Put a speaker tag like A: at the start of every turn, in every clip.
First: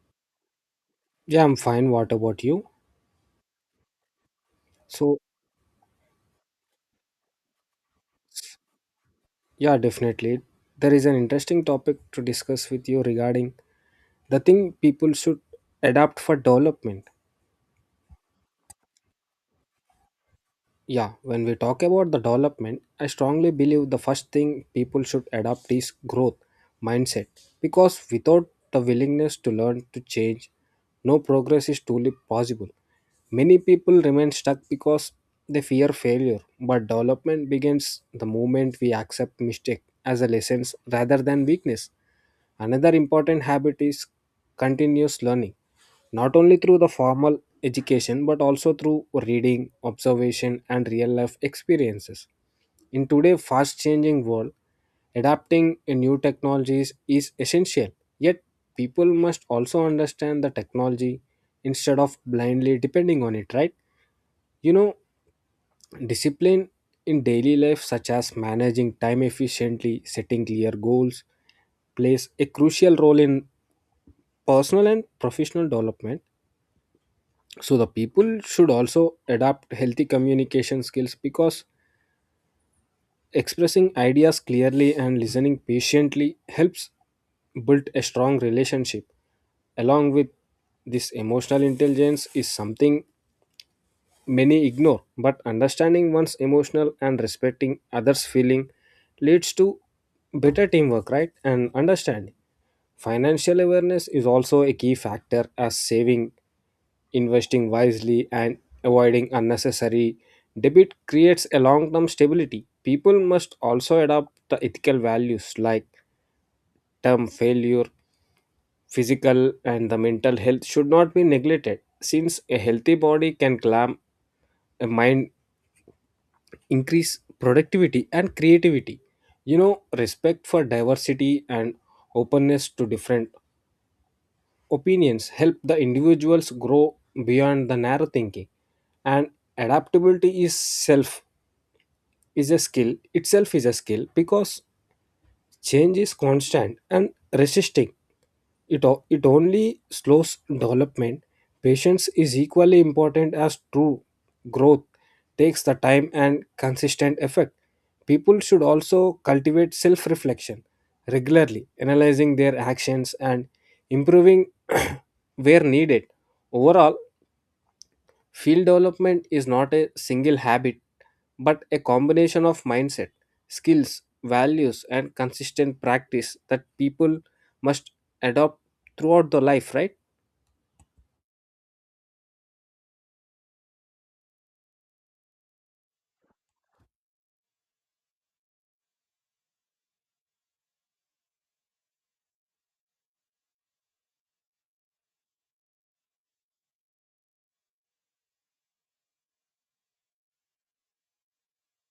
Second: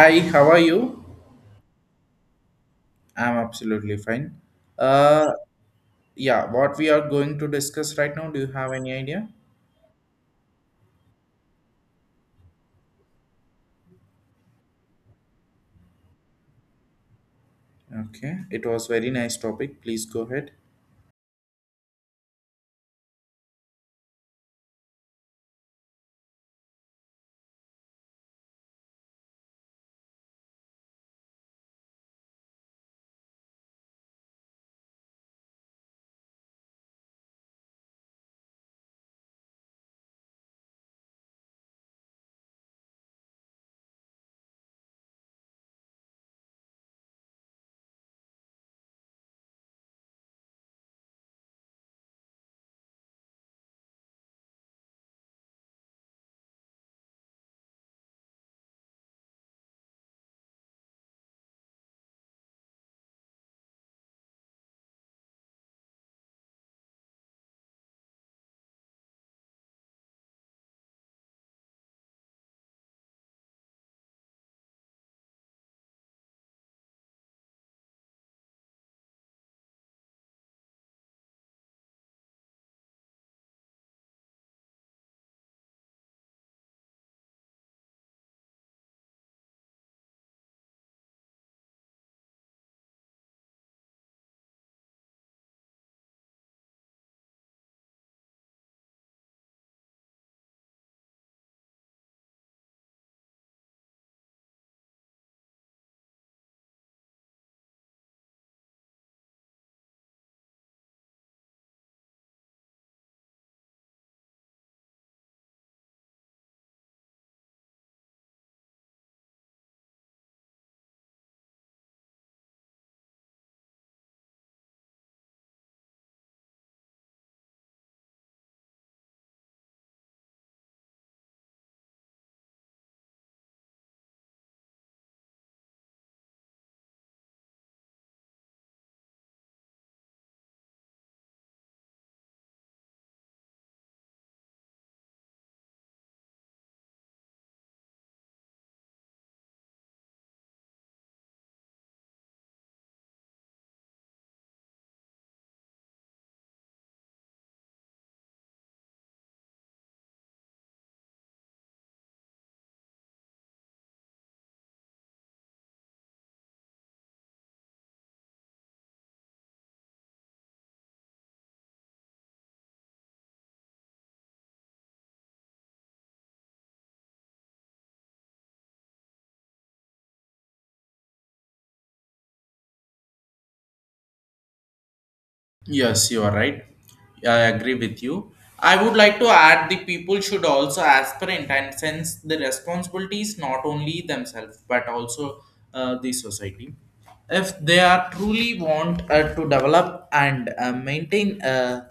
A: Hi, how are you?
B: Yeah, I'm fine. What about you?
A: I'm absolutely fine.
B: So,
A: Uh, yeah, what we are going to discuss right now, do you have any idea?
B: yeah, definitely. There is an interesting topic to discuss with you regarding the thing people should adapt for development.
A: Okay, it was very nice topic. Please go ahead.
B: Yeah, when we talk about the development, I strongly believe the first thing people should adopt is growth mindset because without the willingness to learn to change, no progress is truly possible. Many people remain stuck because they fear failure, but development begins the moment we accept mistake as a lessons rather than weakness. Another important habit is continuous learning, not only through the formal education but also through reading, observation, and real life experiences. In today's fast changing world, adapting a new technologies is essential, yet, people must also understand the technology instead of blindly depending on it, right? You know, discipline in daily life, such as managing time efficiently, setting clear goals, plays a crucial role in personal and professional development, so the people should also adapt healthy communication skills because expressing ideas clearly and listening patiently helps build a strong relationship. Along with this, emotional intelligence is something many ignore, but understanding one's emotional and respecting others feeling leads to better teamwork, right? And understanding financial awareness is also a key factor as saving, investing wisely, and avoiding unnecessary debit creates a long term stability. People must also adopt the ethical values like term failure, physical, and the mental health should not be neglected, since a healthy body can clam a mind, increase productivity and creativity. You know, respect for diversity and openness to different opinions help the individuals grow beyond the narrow thinking, and adaptability is self is a skill itself is a skill because change is constant and resisting it only slows development. Patience is equally important as true growth takes the time and consistent effect. People should also cultivate self reflection regularly, analyzing their actions and improving where needed. Overall, field development is not a single habit but a combination of mindset, skills, values, and consistent practice that people must adopt throughout the life, right?
A: Yes, you are right. Yeah, I agree with you. I would like to add the people should also aspirant and sense the responsibilities not only themselves but also the society. If they are truly want to develop and maintain.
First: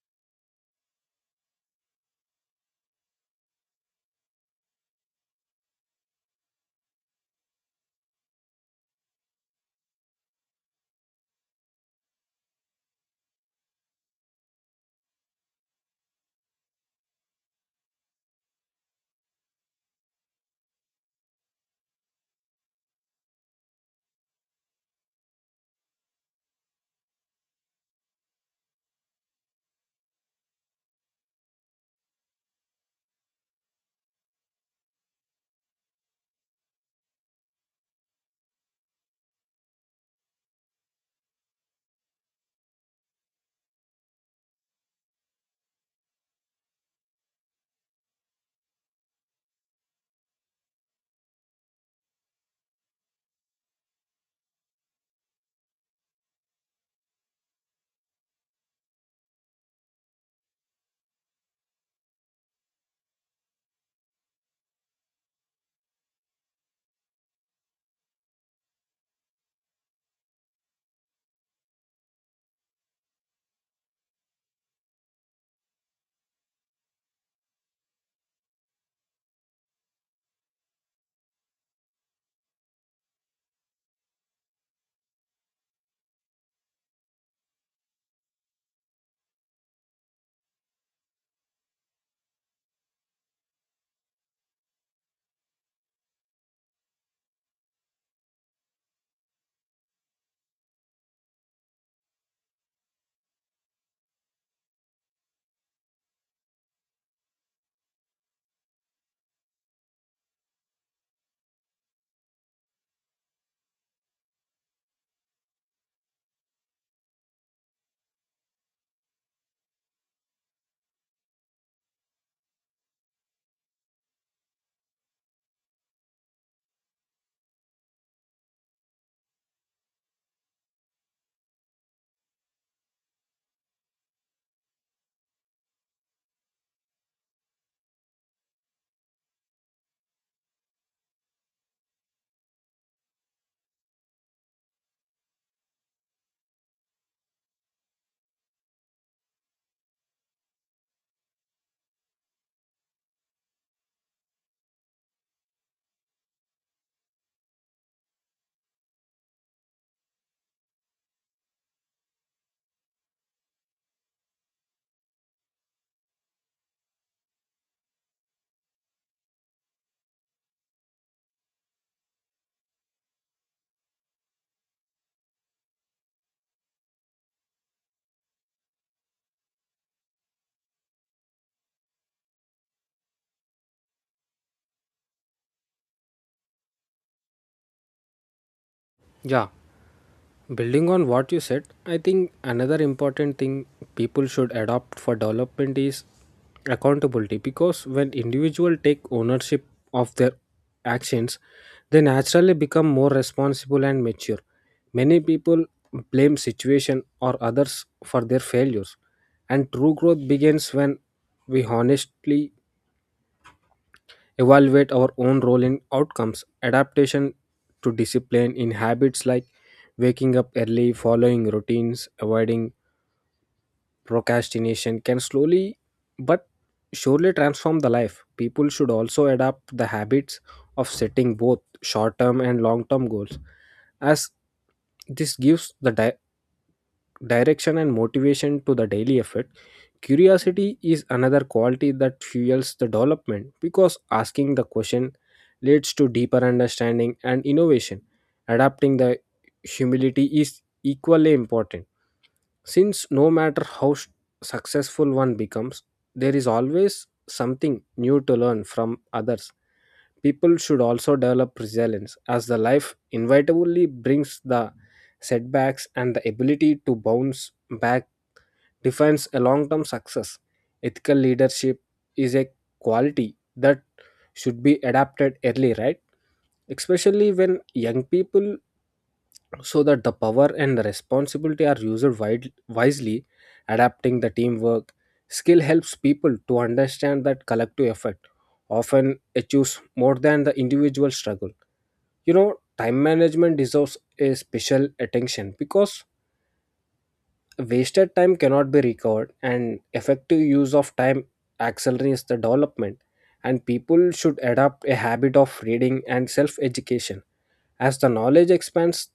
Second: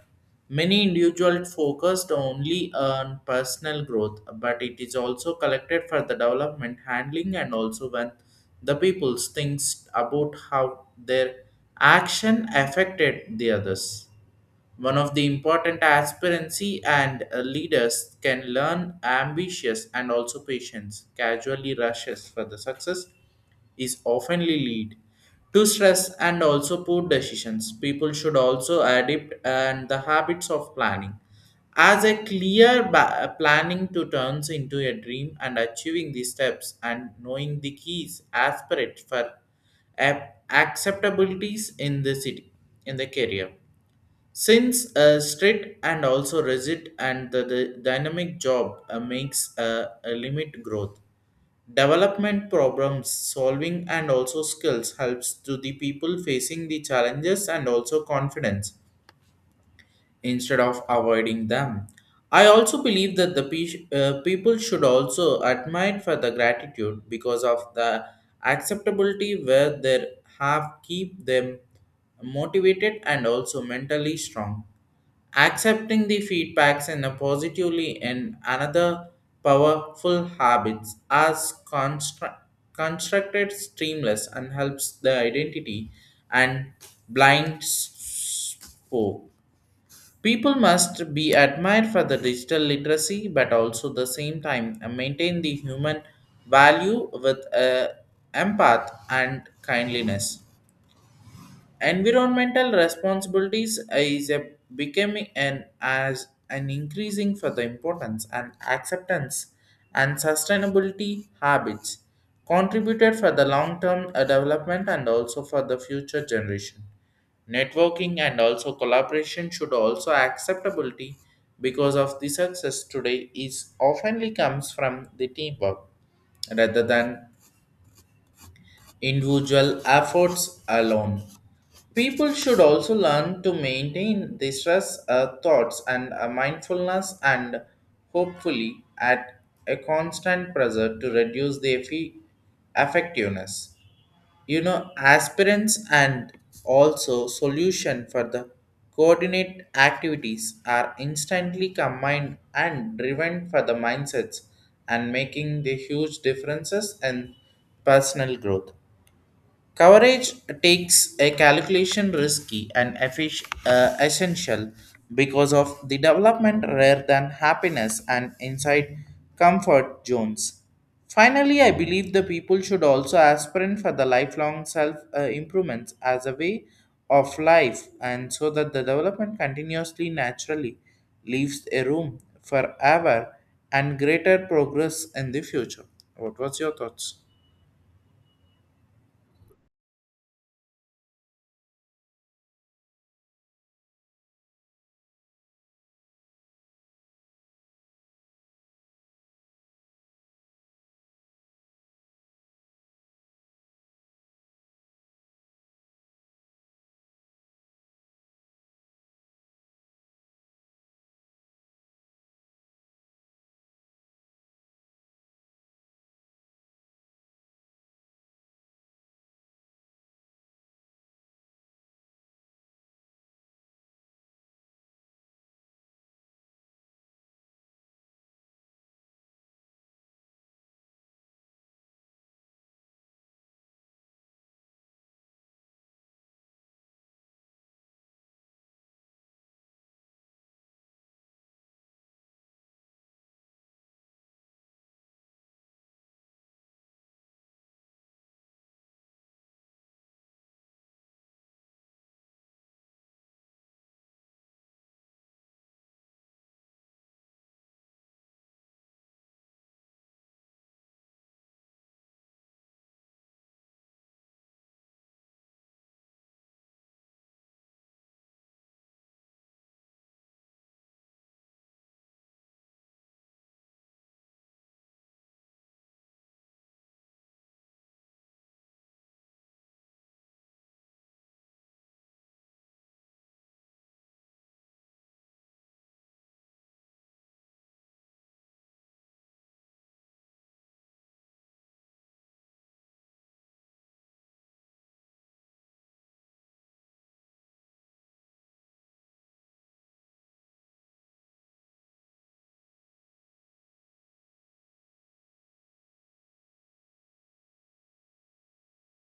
A: Many individuals focused only on personal growth, but it is also collected for the development, handling, and also when the people thinks about how their action affected the others. One of the important aspirancy and leaders can learn ambitious and also patience. Casually rushes for the success is oftenly lead to stress and also poor decisions. People should also adapt and the habits of planning. As a clear planning to turns into a dream and achieving the steps and knowing the keys aspirate for acceptabilities in the city, in the career, since a strict and also rigid and the dynamic job makes a limit growth, development problems solving and also skills helps to the people facing the challenges and also confidence instead of avoiding them. I also believe that the people should also admire for the gratitude because of the acceptability where they have keep them motivated and also mentally strong. Accepting the feedbacks in a positively and another powerful habits as constructed streamless and helps the identity and blind spoke. People must be admired for the digital literacy, but also the same time maintain the human value with empath and kindliness. Environmental responsibilities is a becoming an as an increasing for the importance and acceptance and sustainability habits contributed for the long-term development and also for the future generation. Networking and also collaboration should also acceptability because of the success today is oftenly comes from the teamwork rather than individual efforts alone. People should also learn to maintain the stress thoughts and mindfulness and hopefully at a constant pressure to reduce the effectiveness. Aspirants and also solution for the coordinate activities are instantly combined and driven for the mindsets and making the huge differences in personal growth. Coverage takes a calculation risky and essential because of the development rather than happiness and inside comfort zones. Finally, I believe the people should also aspirate for the lifelong self improvements as a way of life and so that the development continuously naturally leaves a room for ever and greater progress in the future. What was your thoughts?
B: Yeah, building on what you said, I think another important thing people should adopt for development is accountability because when individuals take ownership of their actions, they naturally become more responsible and mature. Many people blame situation or others for their failures, and true growth begins when we honestly evaluate our own role in outcomes. Adaptation to discipline in habits like waking up early, following routines, avoiding procrastination can slowly but surely transform the life. People should also adopt the habits of setting both short term and long term goals, as this gives the direction and motivation to the daily effort. Curiosity is another quality that fuels the development because asking the question leads to deeper understanding and innovation. Adapting the humility is equally important since no matter how successful one becomes, there is always something new to learn from others. People should also develop resilience as the life inevitably brings the setbacks, and the ability to bounce back defines a long-term success. Ethical leadership is a quality that should be adapted early, right? Especially when young people, so that the power and the responsibility are used wisely. Adapting the teamwork skill helps people to understand that collective effort often achieves more than the individual struggle. You know, time management deserves a special attention because wasted time cannot be recovered and effective use of time accelerates the development, and people should adopt a habit of reading and self education as the knowledge expands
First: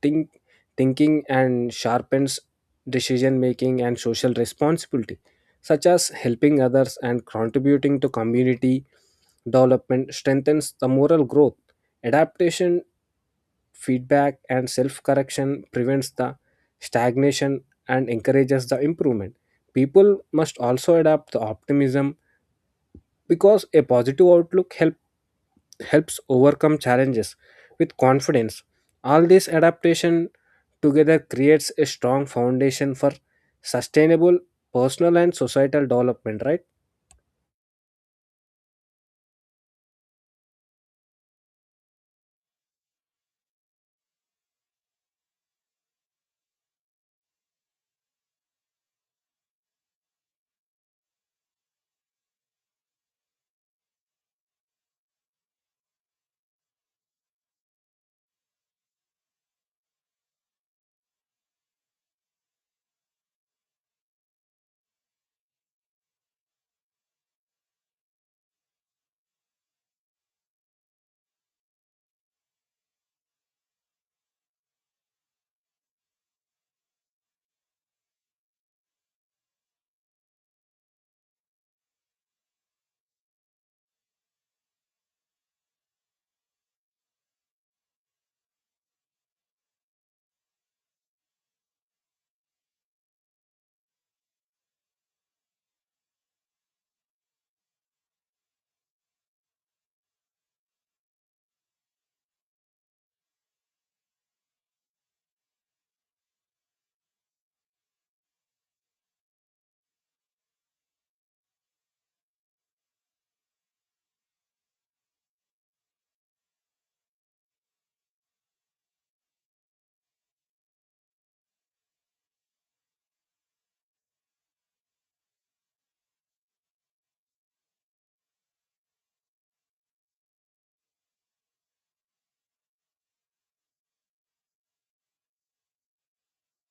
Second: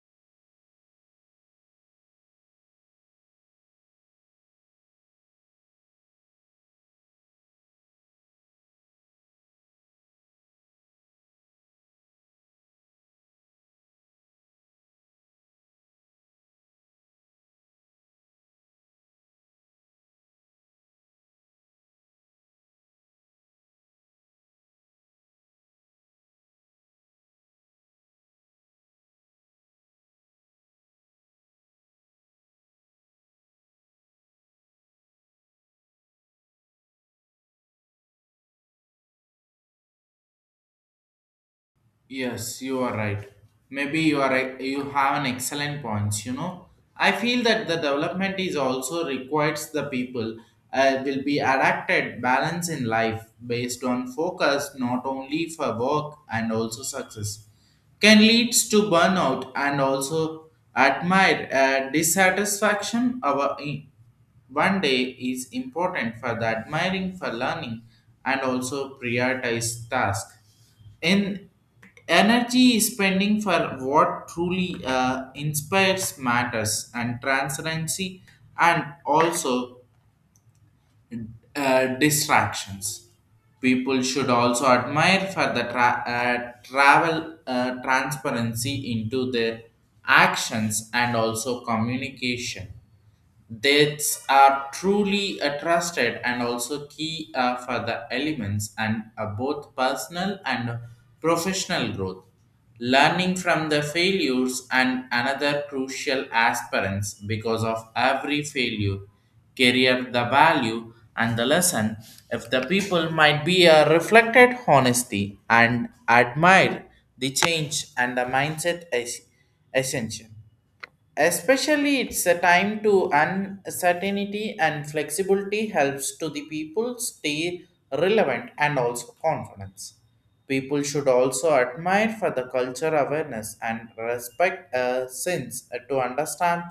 B: think, thinking and sharpens decision making. And social responsibility, such as helping others and contributing to community development, strengthens the moral growth. Adaptation, feedback, and self correction prevents the stagnation and encourages the improvement. People must also adapt the optimism because a positive outlook helps overcome challenges with confidence. All this adaptation together creates a strong foundation for sustainable personal and societal development, right?
A: Yes, you are right. Maybe you are right. You have an excellent points. I feel that the development is also requires the people will be adapted balance in life based on focus not only for work and also success can leads to burnout and also admire dissatisfaction one day is important for the admiring for learning and also prioritize task in energy spending for what truly inspires matters and transparency and also distractions. People should also admire for the tra- travel transparency into their actions and also communication. Dates are truly trusted and also key for the elements and both personal and professional growth. Learning from the failures and another crucial aspirants because of every failure, career the value and the lesson. If the people might be a reflected honesty and admire the change and the mindset is essential. Especially it's a time to uncertainty and flexibility helps to the people stay relevant and also confidence. People should also admire for the culture awareness and respect since to understand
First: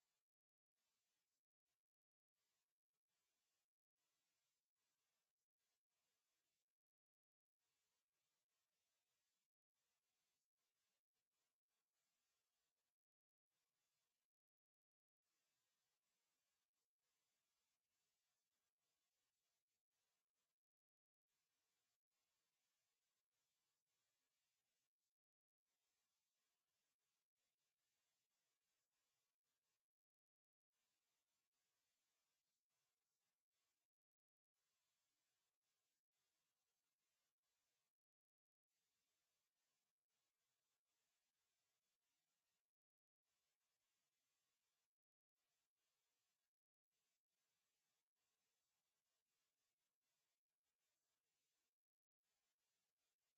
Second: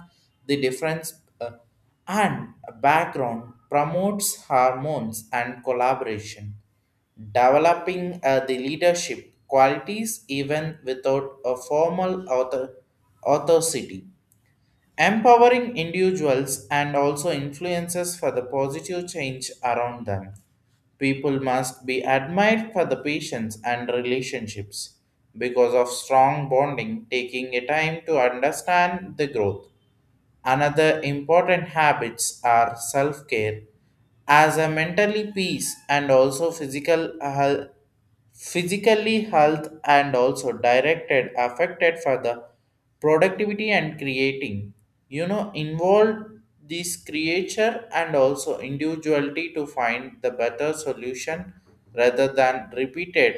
A: the difference uh, and background promotes hormones and collaboration, developing the leadership qualities even without a formal authority, empowering individuals and also influences for the positive change around them. People must be admired for the patience and relationships because of strong bonding, taking a time to understand the growth. Another important habits are self care as a mentally peace and also physical health, physically health and also directed affected for the productivity and creating, involve this creature and also individuality to find the better solution rather than repeated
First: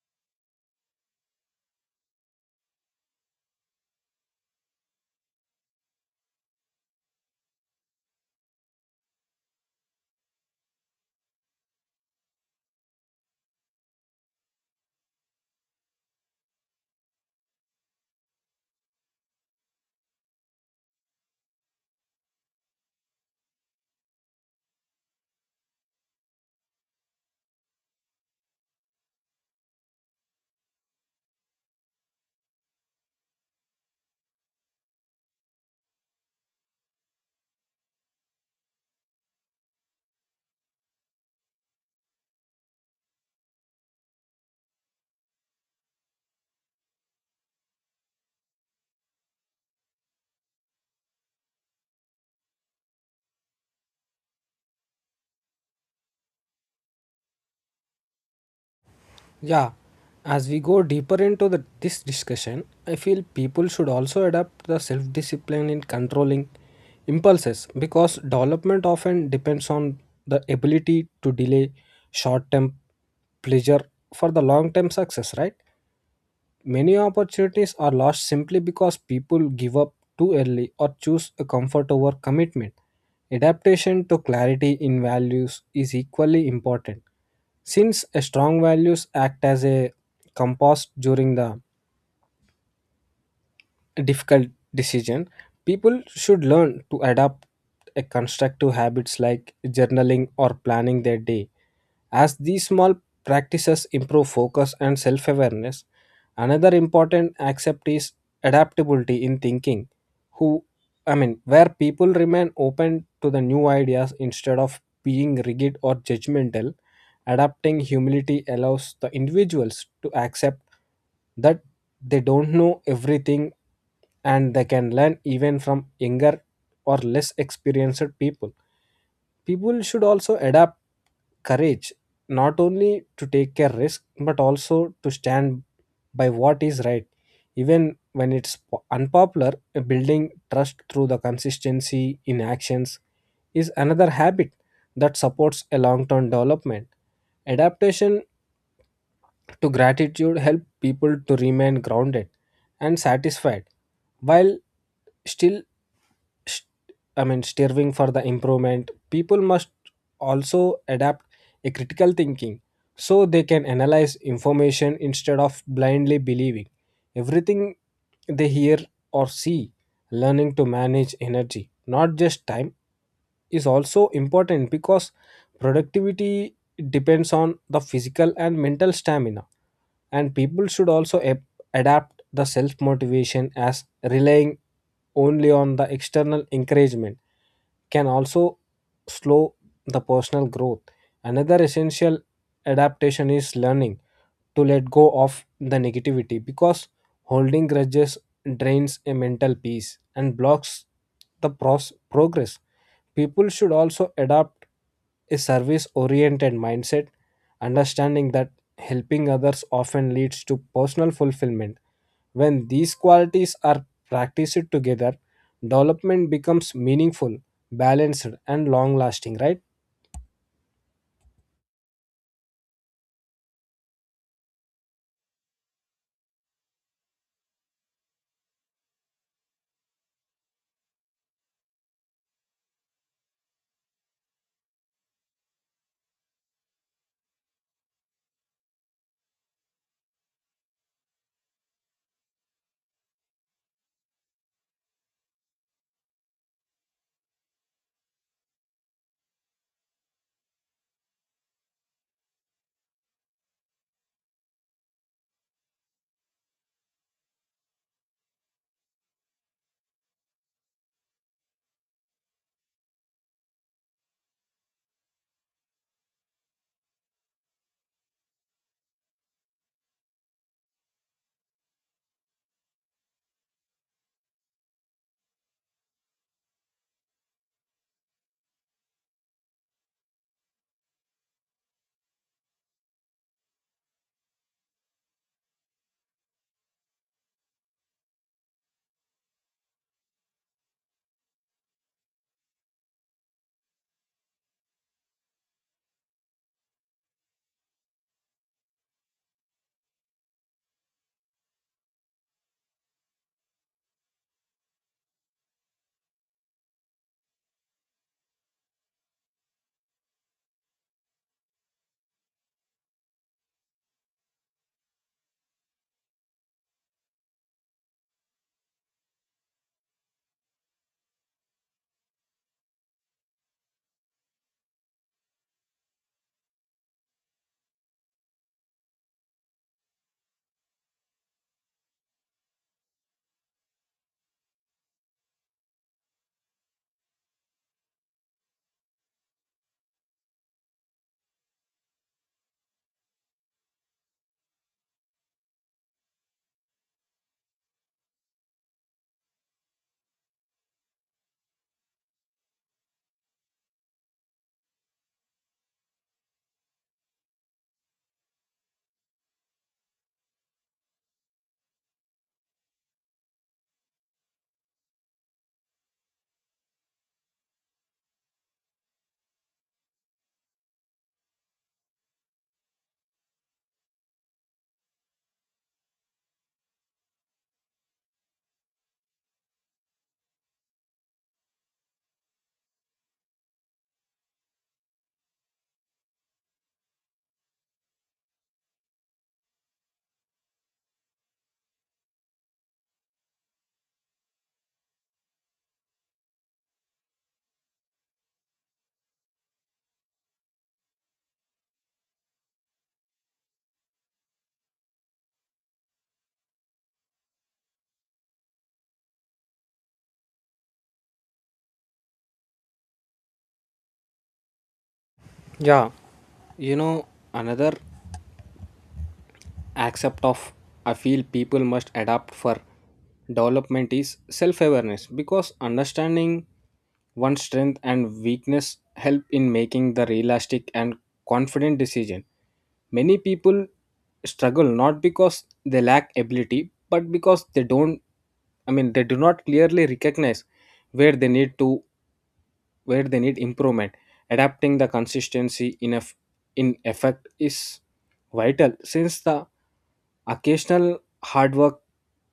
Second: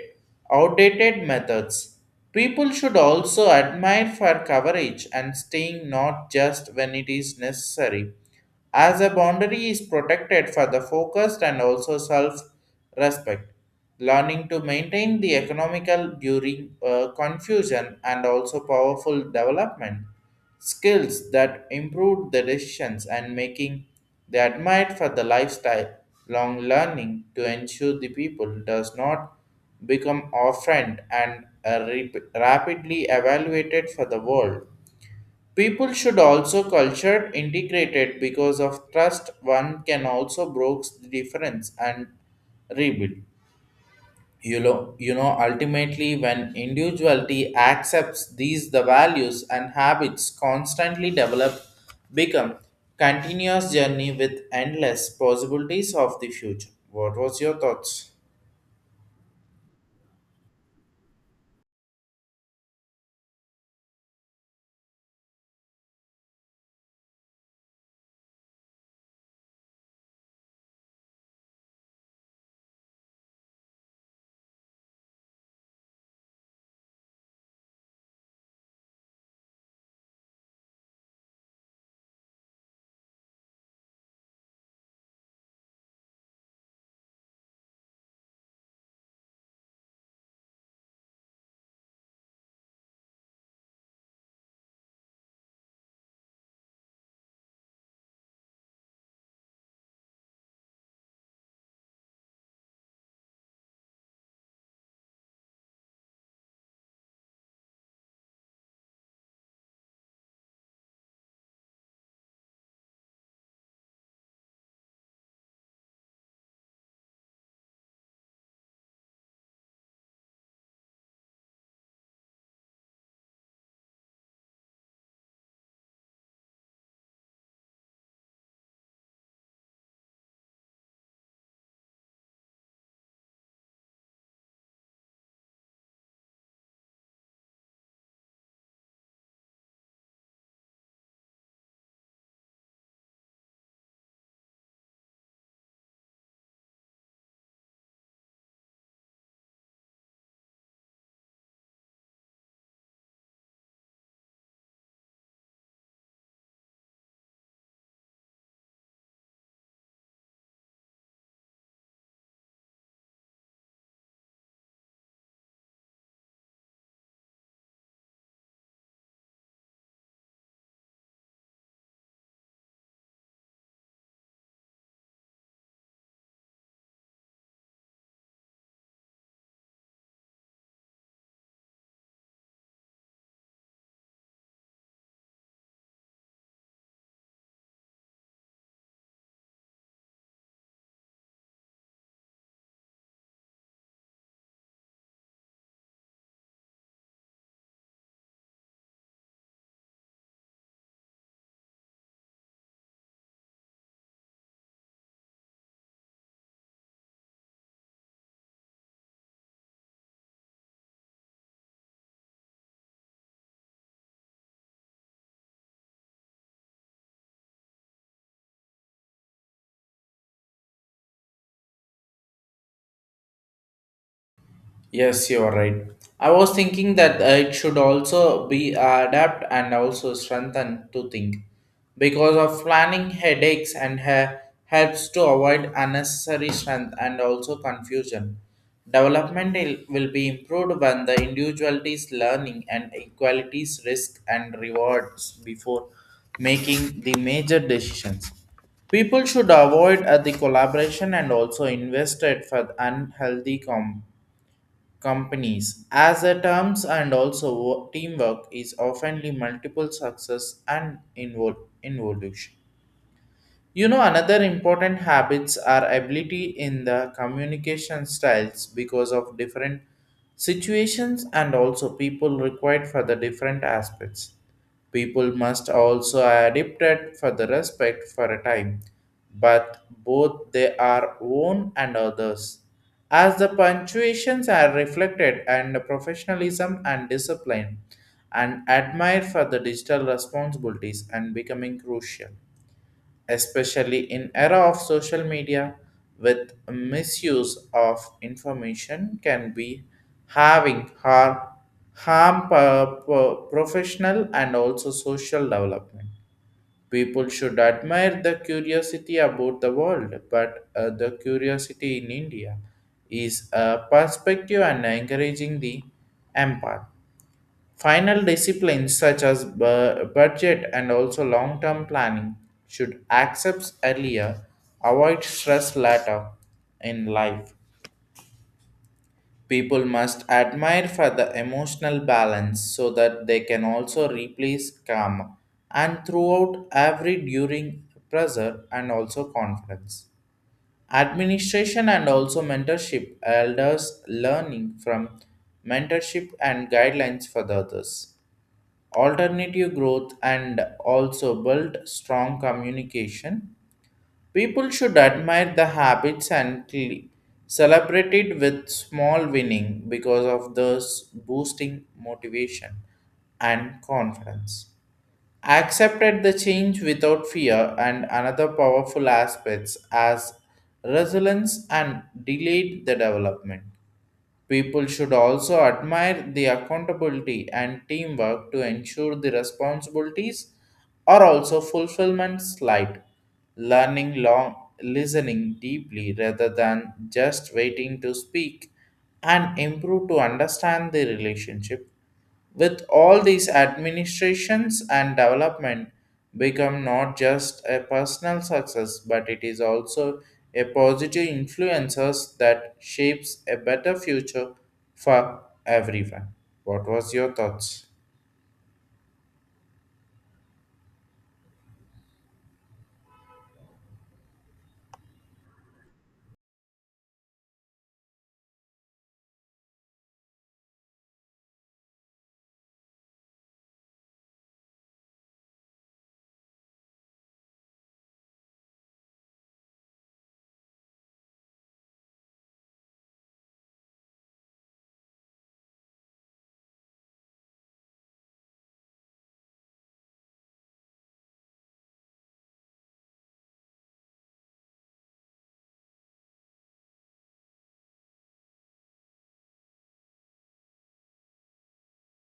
A: outdated methods. People should also admire for coverage and staying not just when it is necessary, as a boundary is protected for the focused and also self respect. Learning to maintain the economical during confusion and also powerful development skills that improve the decisions and making the admired for the lifestyle, long learning to ensure the people does not become our friend and are rapidly evaluated for the world. People should also culture integrated because of trust. One can also broke the difference and rebuild. Ultimately, when individuality accepts these the values and habits constantly develop, become continuous journey with endless possibilities of the future. What was your thoughts?
B: Yeah, as we go deeper into this discussion, I feel people should also adapt the self discipline in controlling impulses because development often depends on the ability to delay short term pleasure for the long term success, right? Many opportunities are lost simply because people give up too early or choose a comfort over commitment. Adaptation to clarity in values is equally important, since a strong values act as a compass during the difficult decision. People should learn to adapt a constructive habits like journaling or planning their day, as these small practices improve focus and self awareness. Another important accept is adaptability in thinking, Who where people remain open to the new ideas instead of being rigid or judgmental. Adapting humility allows the individuals to accept that they don't know everything and they can learn even from younger or less experienced people. People should also adapt courage, not only to take a risk but also to stand by what is right even when it's unpopular. Building trust through the consistency in actions is another habit that supports a long-term development. Adaptation to gratitude help people to remain grounded and satisfied while still striving for the improvement. People must also adapt a critical thinking so they can analyze information instead of blindly believing everything they hear or see. Learning to manage energy, not just time, is also important because productivity depends on the physical and mental stamina, and people should also adapt the self motivation, as relying only on the external encouragement can also slow the personal growth. Another essential adaptation is learning to let go of the negativity because holding grudges drains a mental peace and blocks the progress. People should also adopt a service oriented mindset, understanding that helping others often leads to personal fulfillment. When these qualities are practiced together, development becomes meaningful, balanced, and long lasting, right?
A: Yes, you are right. I was thinking that it should also be adapt and also strengthen to think because of planning headaches and helps to avoid unnecessary strength and also confusion. Development will be improved when the individuality's learning and equalities risk and rewards before making the major decisions. People should avoid the collaboration and also invested for unhealthy companies as a terms and also teamwork is oftenly multiple success and involution. Another important habits are ability in the communication styles because of different situations and also people required for the different aspects. People must also adapted for the respect for a time, but both they are own and others. As the punctuations are reflected and professionalism and discipline and admired for the digital responsibilities and becoming crucial, especially in era of social media with misuse of information can be having harm professional and also social development. People should admire the curiosity about the world, but the curiosity in India is a perspective and encouraging the empath. Final disciplines such as budget and also long term planning should accept earlier, avoid stress later in life. People must admire for the emotional balance so that they can also replace calm and throughout every during pressure and also confidence. Administration and also mentorship elders learning from mentorship and guidelines for the others alternative growth and also build strong communication. People should admire the habits and celebrate it with small winning because of thus boosting motivation and confidence. Accepted the change without fear and another powerful aspects as resilience and delayed the development. People should also admire the accountability and teamwork to ensure the responsibilities are also fulfillment light. Learning long, listening deeply rather than just waiting to speak, and improve to understand the relationship. With all these administrations and development become not just a personal success, but it is also a positive influences that shapes a better future for everyone. What was your thoughts?
B: Yeah, you know, another accept of I feel people must adapt for development is self-awareness because understanding one's strength and weakness help in making the realistic and confident decision. Many people struggle not because they lack ability but because they don't I mean they do not clearly recognize where they need to where they need improvement. Adapting the consistency in, in effect is vital, since the occasional hard work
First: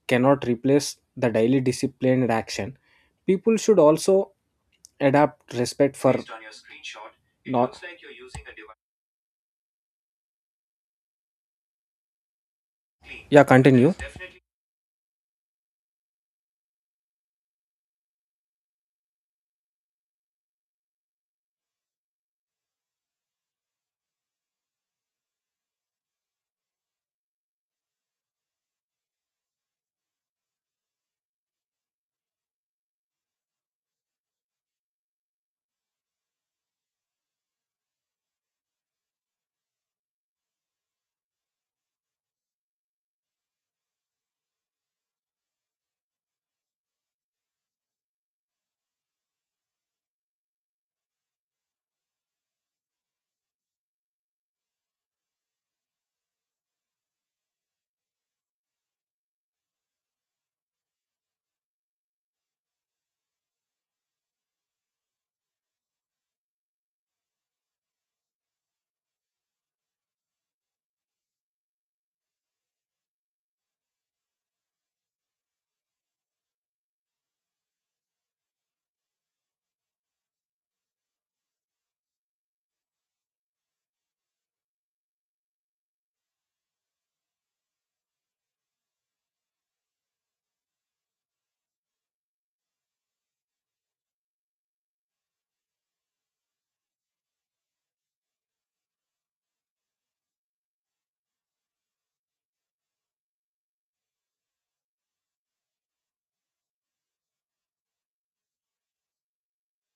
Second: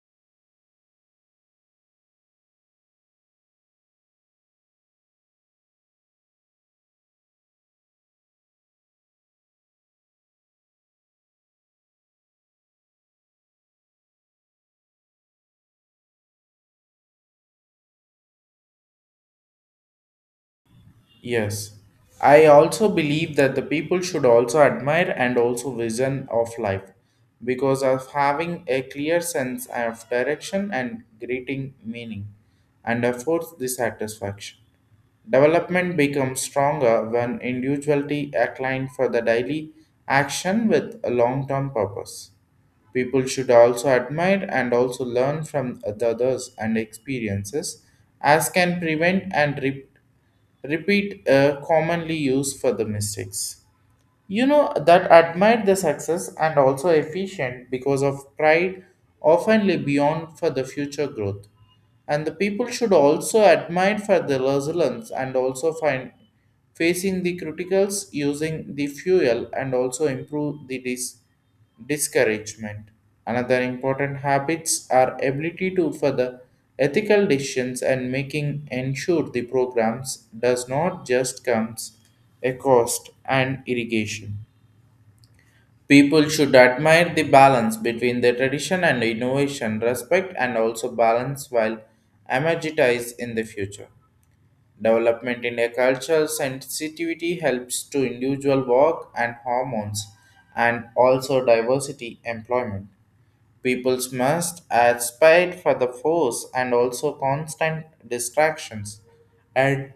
B: cannot replace the daily disciplined action. People should also adapt respect for not yeah, continue.
A: Yes. I also believe that the people should also admire and also vision of life because of having a clear sense of direction and greeting meaning and affords the satisfaction. Development becomes stronger when individuality aligns for the daily action with a long-term purpose. People should also admire and also learn from the others and experiences, as can prevent and repeat a commonly used for the mistakes. That admired the success and also efficient because of pride often lay beyond for the future growth. And the people should also admire for the resilience and also find facing the criticals using the fuel and also improve the discouragement. Another important habits are ability to further ethical decisions and making ensure the programs does not just comes a cost and irrigation. People should admire the balance between the tradition and innovation, respect and also balance while energize in the future. Development in a cultural sensitivity helps to individual work and hormones and also diversity employment. Peoples must add spite for the force and also constant distractions and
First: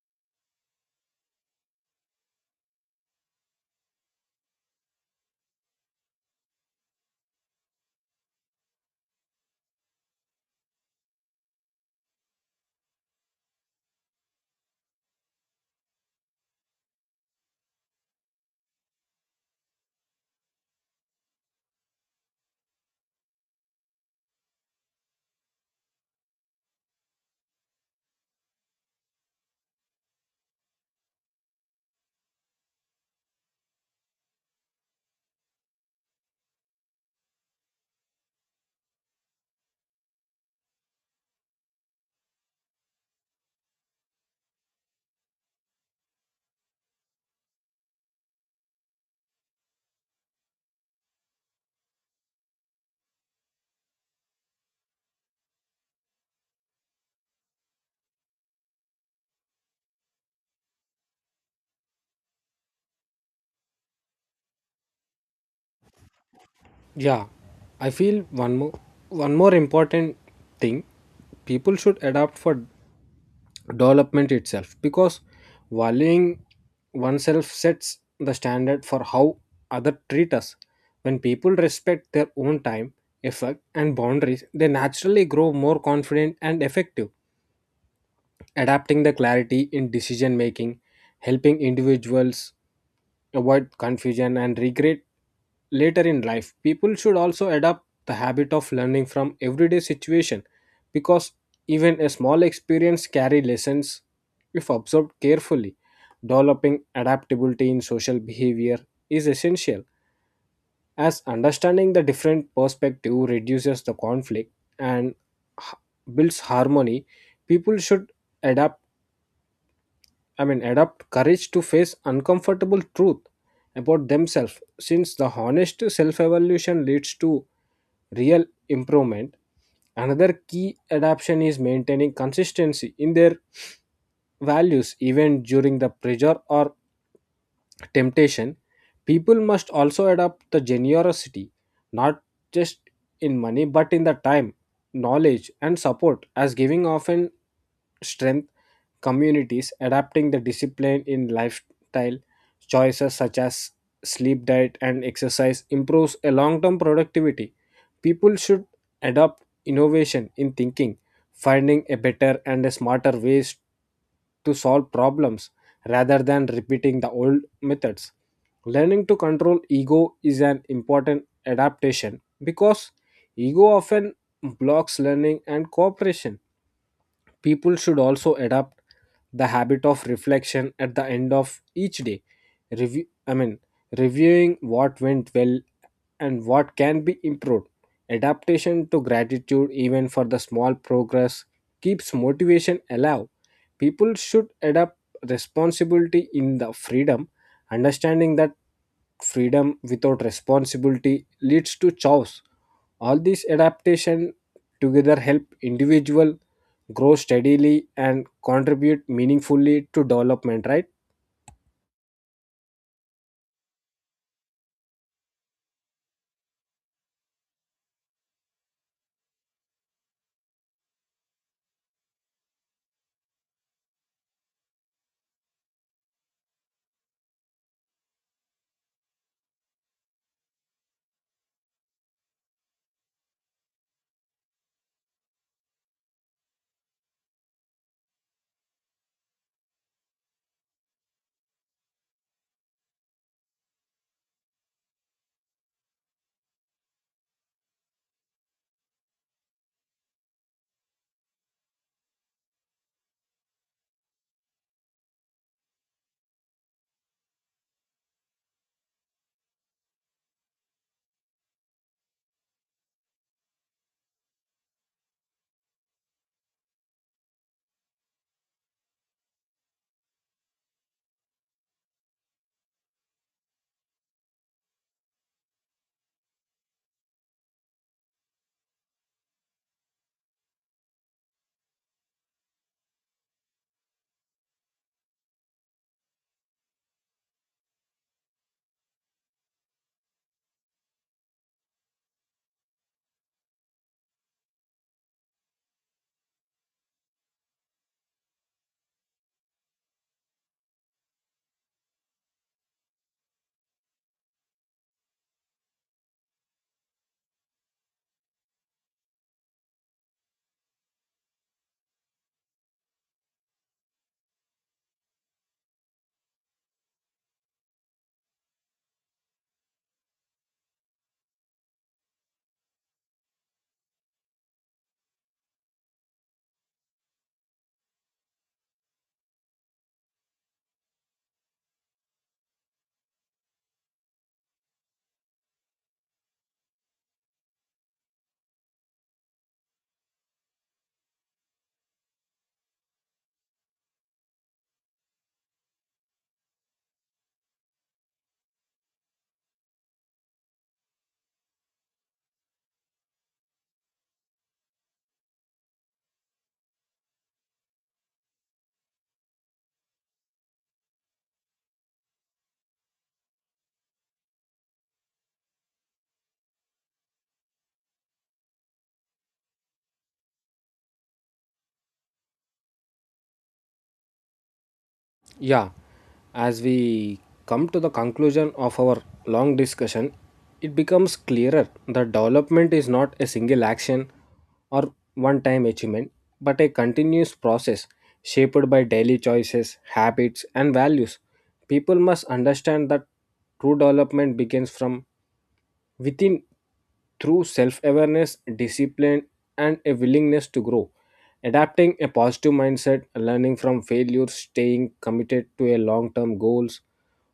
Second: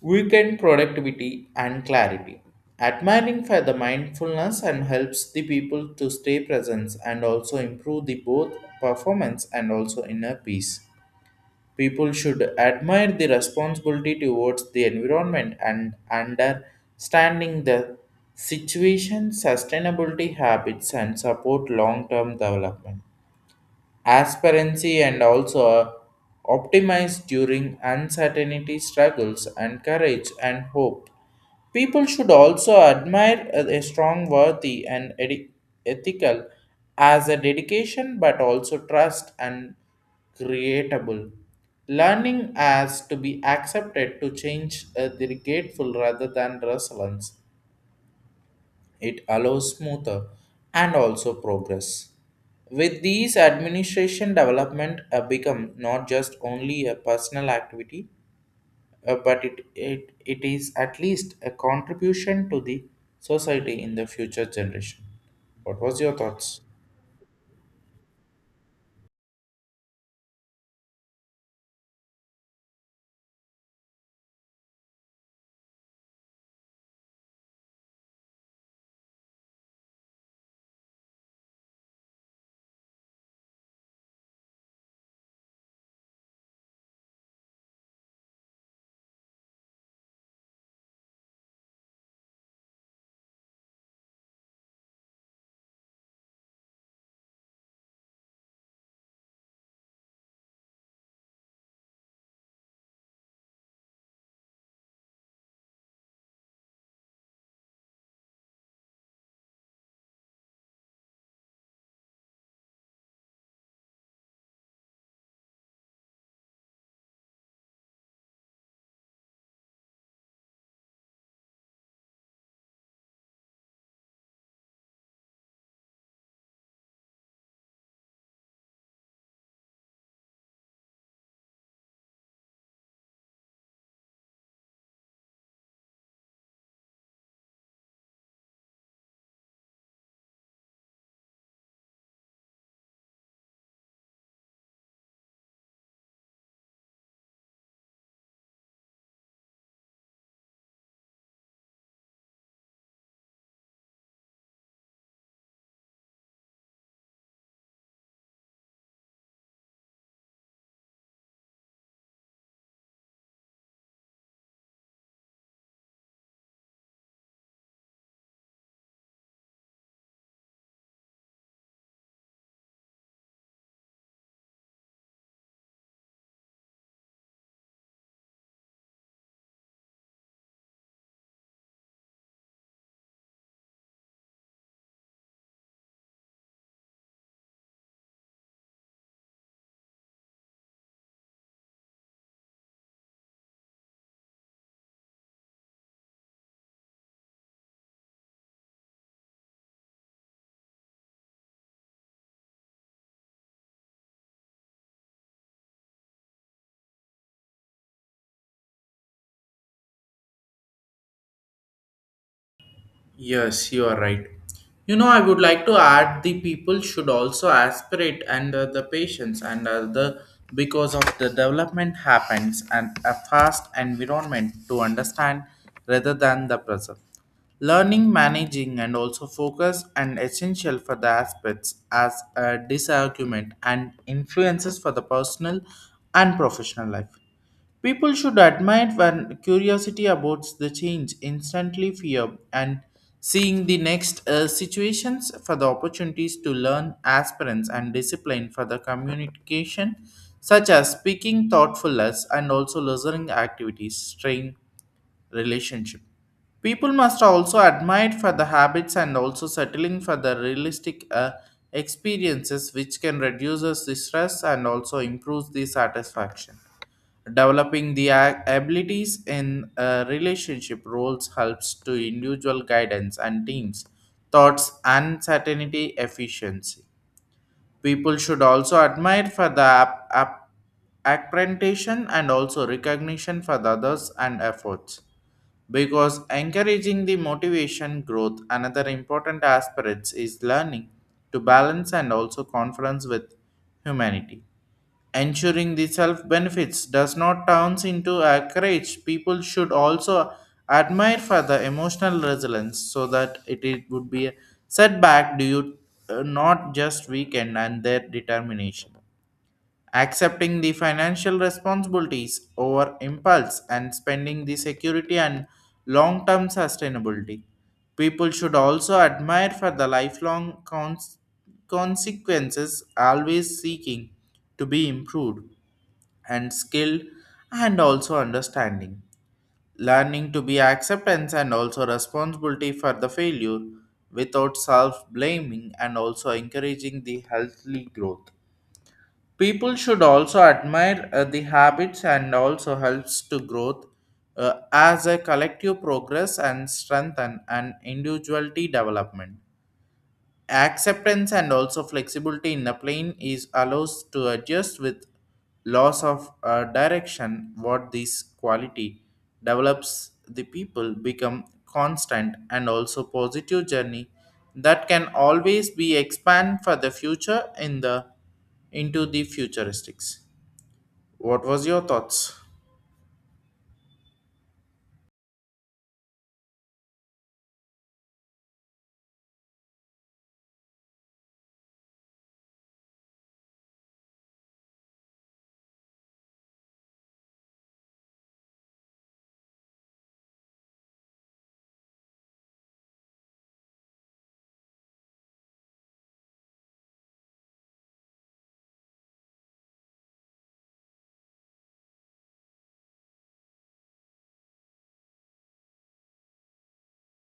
A: weaken productivity and clarity. Admiring for the mindfulness and helps the people to stay present and also improve the both performance and also inner peace. People should admire the responsibility towards the environment and understanding the situation, sustainability habits and support long-term development aspirancy and also optimize during uncertainty struggles and courage and hope. People should also admire a strong worthy and ethical as a dedication but also trust and creatable. Learning as to be accepted to change the grateful rather than resilience, it allows smoother and also progress. With these administration development become not just only a personal activity, but it is at least a contribution to the society in the future generation. What was your thoughts?
B: Yeah, I feel one more, one more important thing people should adapt for development itself because valuing oneself sets the standard for how others treat us. When people respect their own time, effort, and boundaries, they naturally grow more confident and effective. Adapting the clarity in decision making, helping individuals avoid confusion and regret later in life. People should also adopt the habit of learning from everyday situation because even a small experience carry lessons if observed carefully. Developing adaptability in social behavior is essential as understanding the different perspective reduces the conflict and h- builds harmony. People should adapt adopt courage to face uncomfortable truth about themselves, since the honest self evaluation leads to real improvement. Another key adaptation is maintaining consistency in their values, even during the pressure or temptation. People must also adopt the generosity, not just in money, but in the time, knowledge, and support, as giving often strength communities. Adapting the discipline in lifestyle choices such as sleep, diet and exercise improves a long-term productivity. People should adopt innovation in thinking, finding a better and a smarter ways to solve problems rather than repeating the old methods. Learning to control ego is an important adaptation because ego often blocks learning and cooperation. People should also adopt the habit of reflection at the end of each day. Review, I mean, Reviewing what went well and what can be improved. Adaptation to gratitude, even for the small progress, keeps motivation alive. People should adapt responsibility in the freedom, understanding that freedom without responsibility leads to chaos. All these adaptation together help individual grow steadily and contribute meaningfully to development, right?
A: Yes, you are right. I would like to add the people should also aspirate and the patients and the because of the development happens and a fast environment to understand rather than the present. Learning, managing, and also focus and essential for the aspects as a disargument and influences for the personal and professional life. People should admire when curiosity about the change instantly fear and seeing the next situations for the opportunities to learn aspirants and discipline for the communication such as speaking thoughtfulness and also listening activities strain relationship. People must also admire for the habits and also settling for the realistic experiences which can reduce the stress and also improves the satisfaction. Developing the abilities in relationship roles helps to individual guidance and teams, thoughts, and certainty efficiency. People should also admire for the appreciation and also recognition for the others and efforts. Because encouraging the motivation growth, another important aspect is learning to balance and also conference with humanity, ensuring the self benefits does not turns into a courage. People should also admire for the emotional resilience so that it would be a setback due not just weaken and their determination. Accepting the financial responsibilities over impulse and spending the security and long term sustainability. People should also admire for the lifelong consequences always seeking to be improved and skilled and also understanding. Learning to be acceptance and also responsibility for the failure without self blaming and also encouraging the healthy growth. People should also admire the habits and also helps to growth as a collective progress and strengthen and individuality development acceptance and also flexibility in the plane is allows to adjust with loss of direction. What this quality develops, the people become constant and also positive journey that can always be expand for the future in the into the futuristics. What was your thoughts?
B: Yeah, as we come to the conclusion of our long discussion, it becomes clearer that development is not a single action or one time achievement but a continuous process shaped by daily choices, habits and values. People must understand that true development begins from within through self awareness, discipline, and a willingness to grow. Adapting a positive mindset, learning from failures, staying committed to a long term goals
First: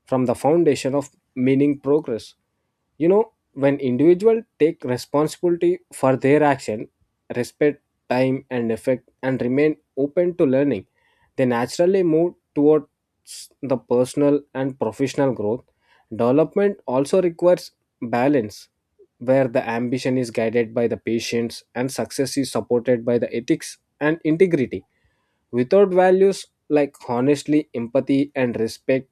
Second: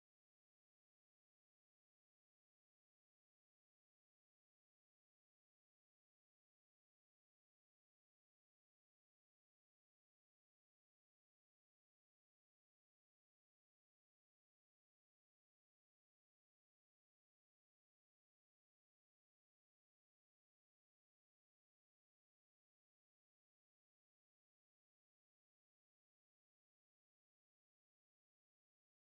B: from the foundation of meaning progress. You know, when individuals take responsibility for their action, respect time and effect, and remain open to learning, they naturally move towards the personal and professional growth. Development also requires balance where the ambition is guided by the patience and success is supported by the ethics and integrity. Without values like honestly empathy and respect,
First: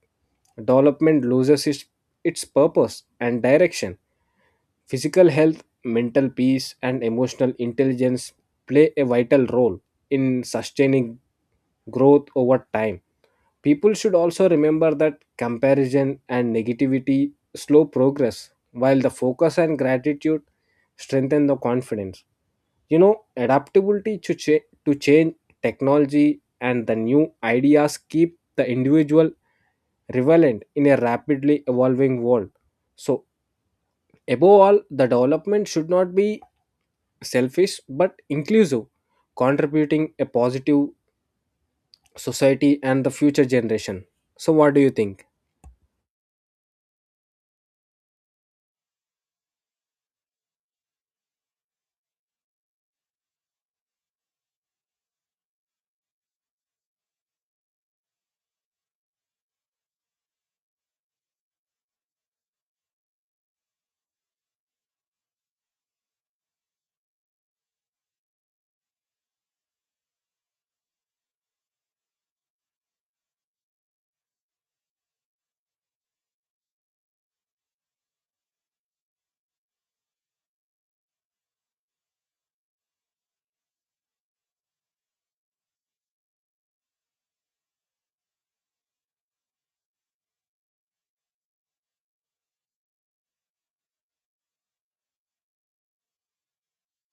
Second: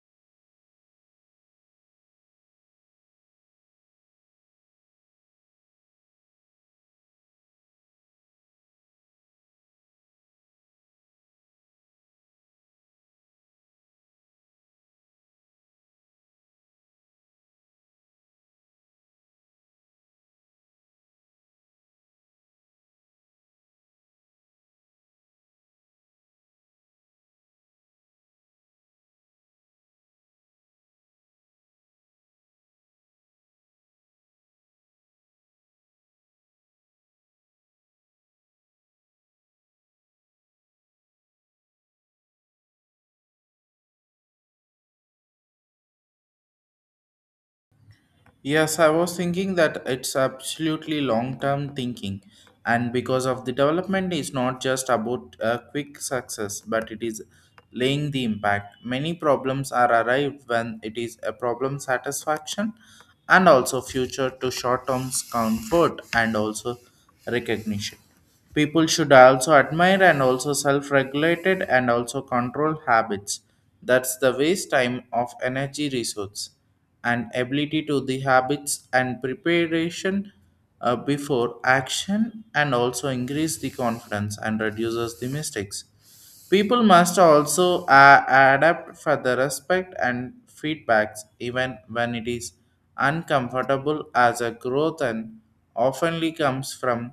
B: development loses its purpose and direction. Physical health, mental peace and emotional intelligence play a vital role in sustaining growth over time. People should also remember that comparison and negativity slow progress, while the focus and gratitude strengthen the confidence. You know, adaptability to change, technology and the new ideas keep the individual relevant in a rapidly evolving world. So, above all, the development should not be selfish but inclusive, contributing a positive society and the future generation. So, what do you think?
A: Yes, I was thinking that it's absolutely long term thinking. And because of the development is not just about a quick success, but it is laying the impact. Many problems are arrived when it is a problem satisfaction and also future to short term comfort and also recognition. People should also admire and also self-regulated and also control habits. That's the waste time of energy resource and ability to the habits and preparation before action and also increase the confidence and reduces the mistakes. People must also adapt for the respect and feedbacks, even when it is uncomfortable, as a growth and oftenly comes from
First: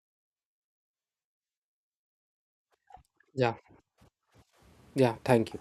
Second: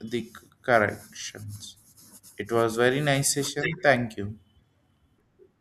A: the corrections. It was very nice
B: Yeah.
A: session. Thank you.
B: Yeah, thank you.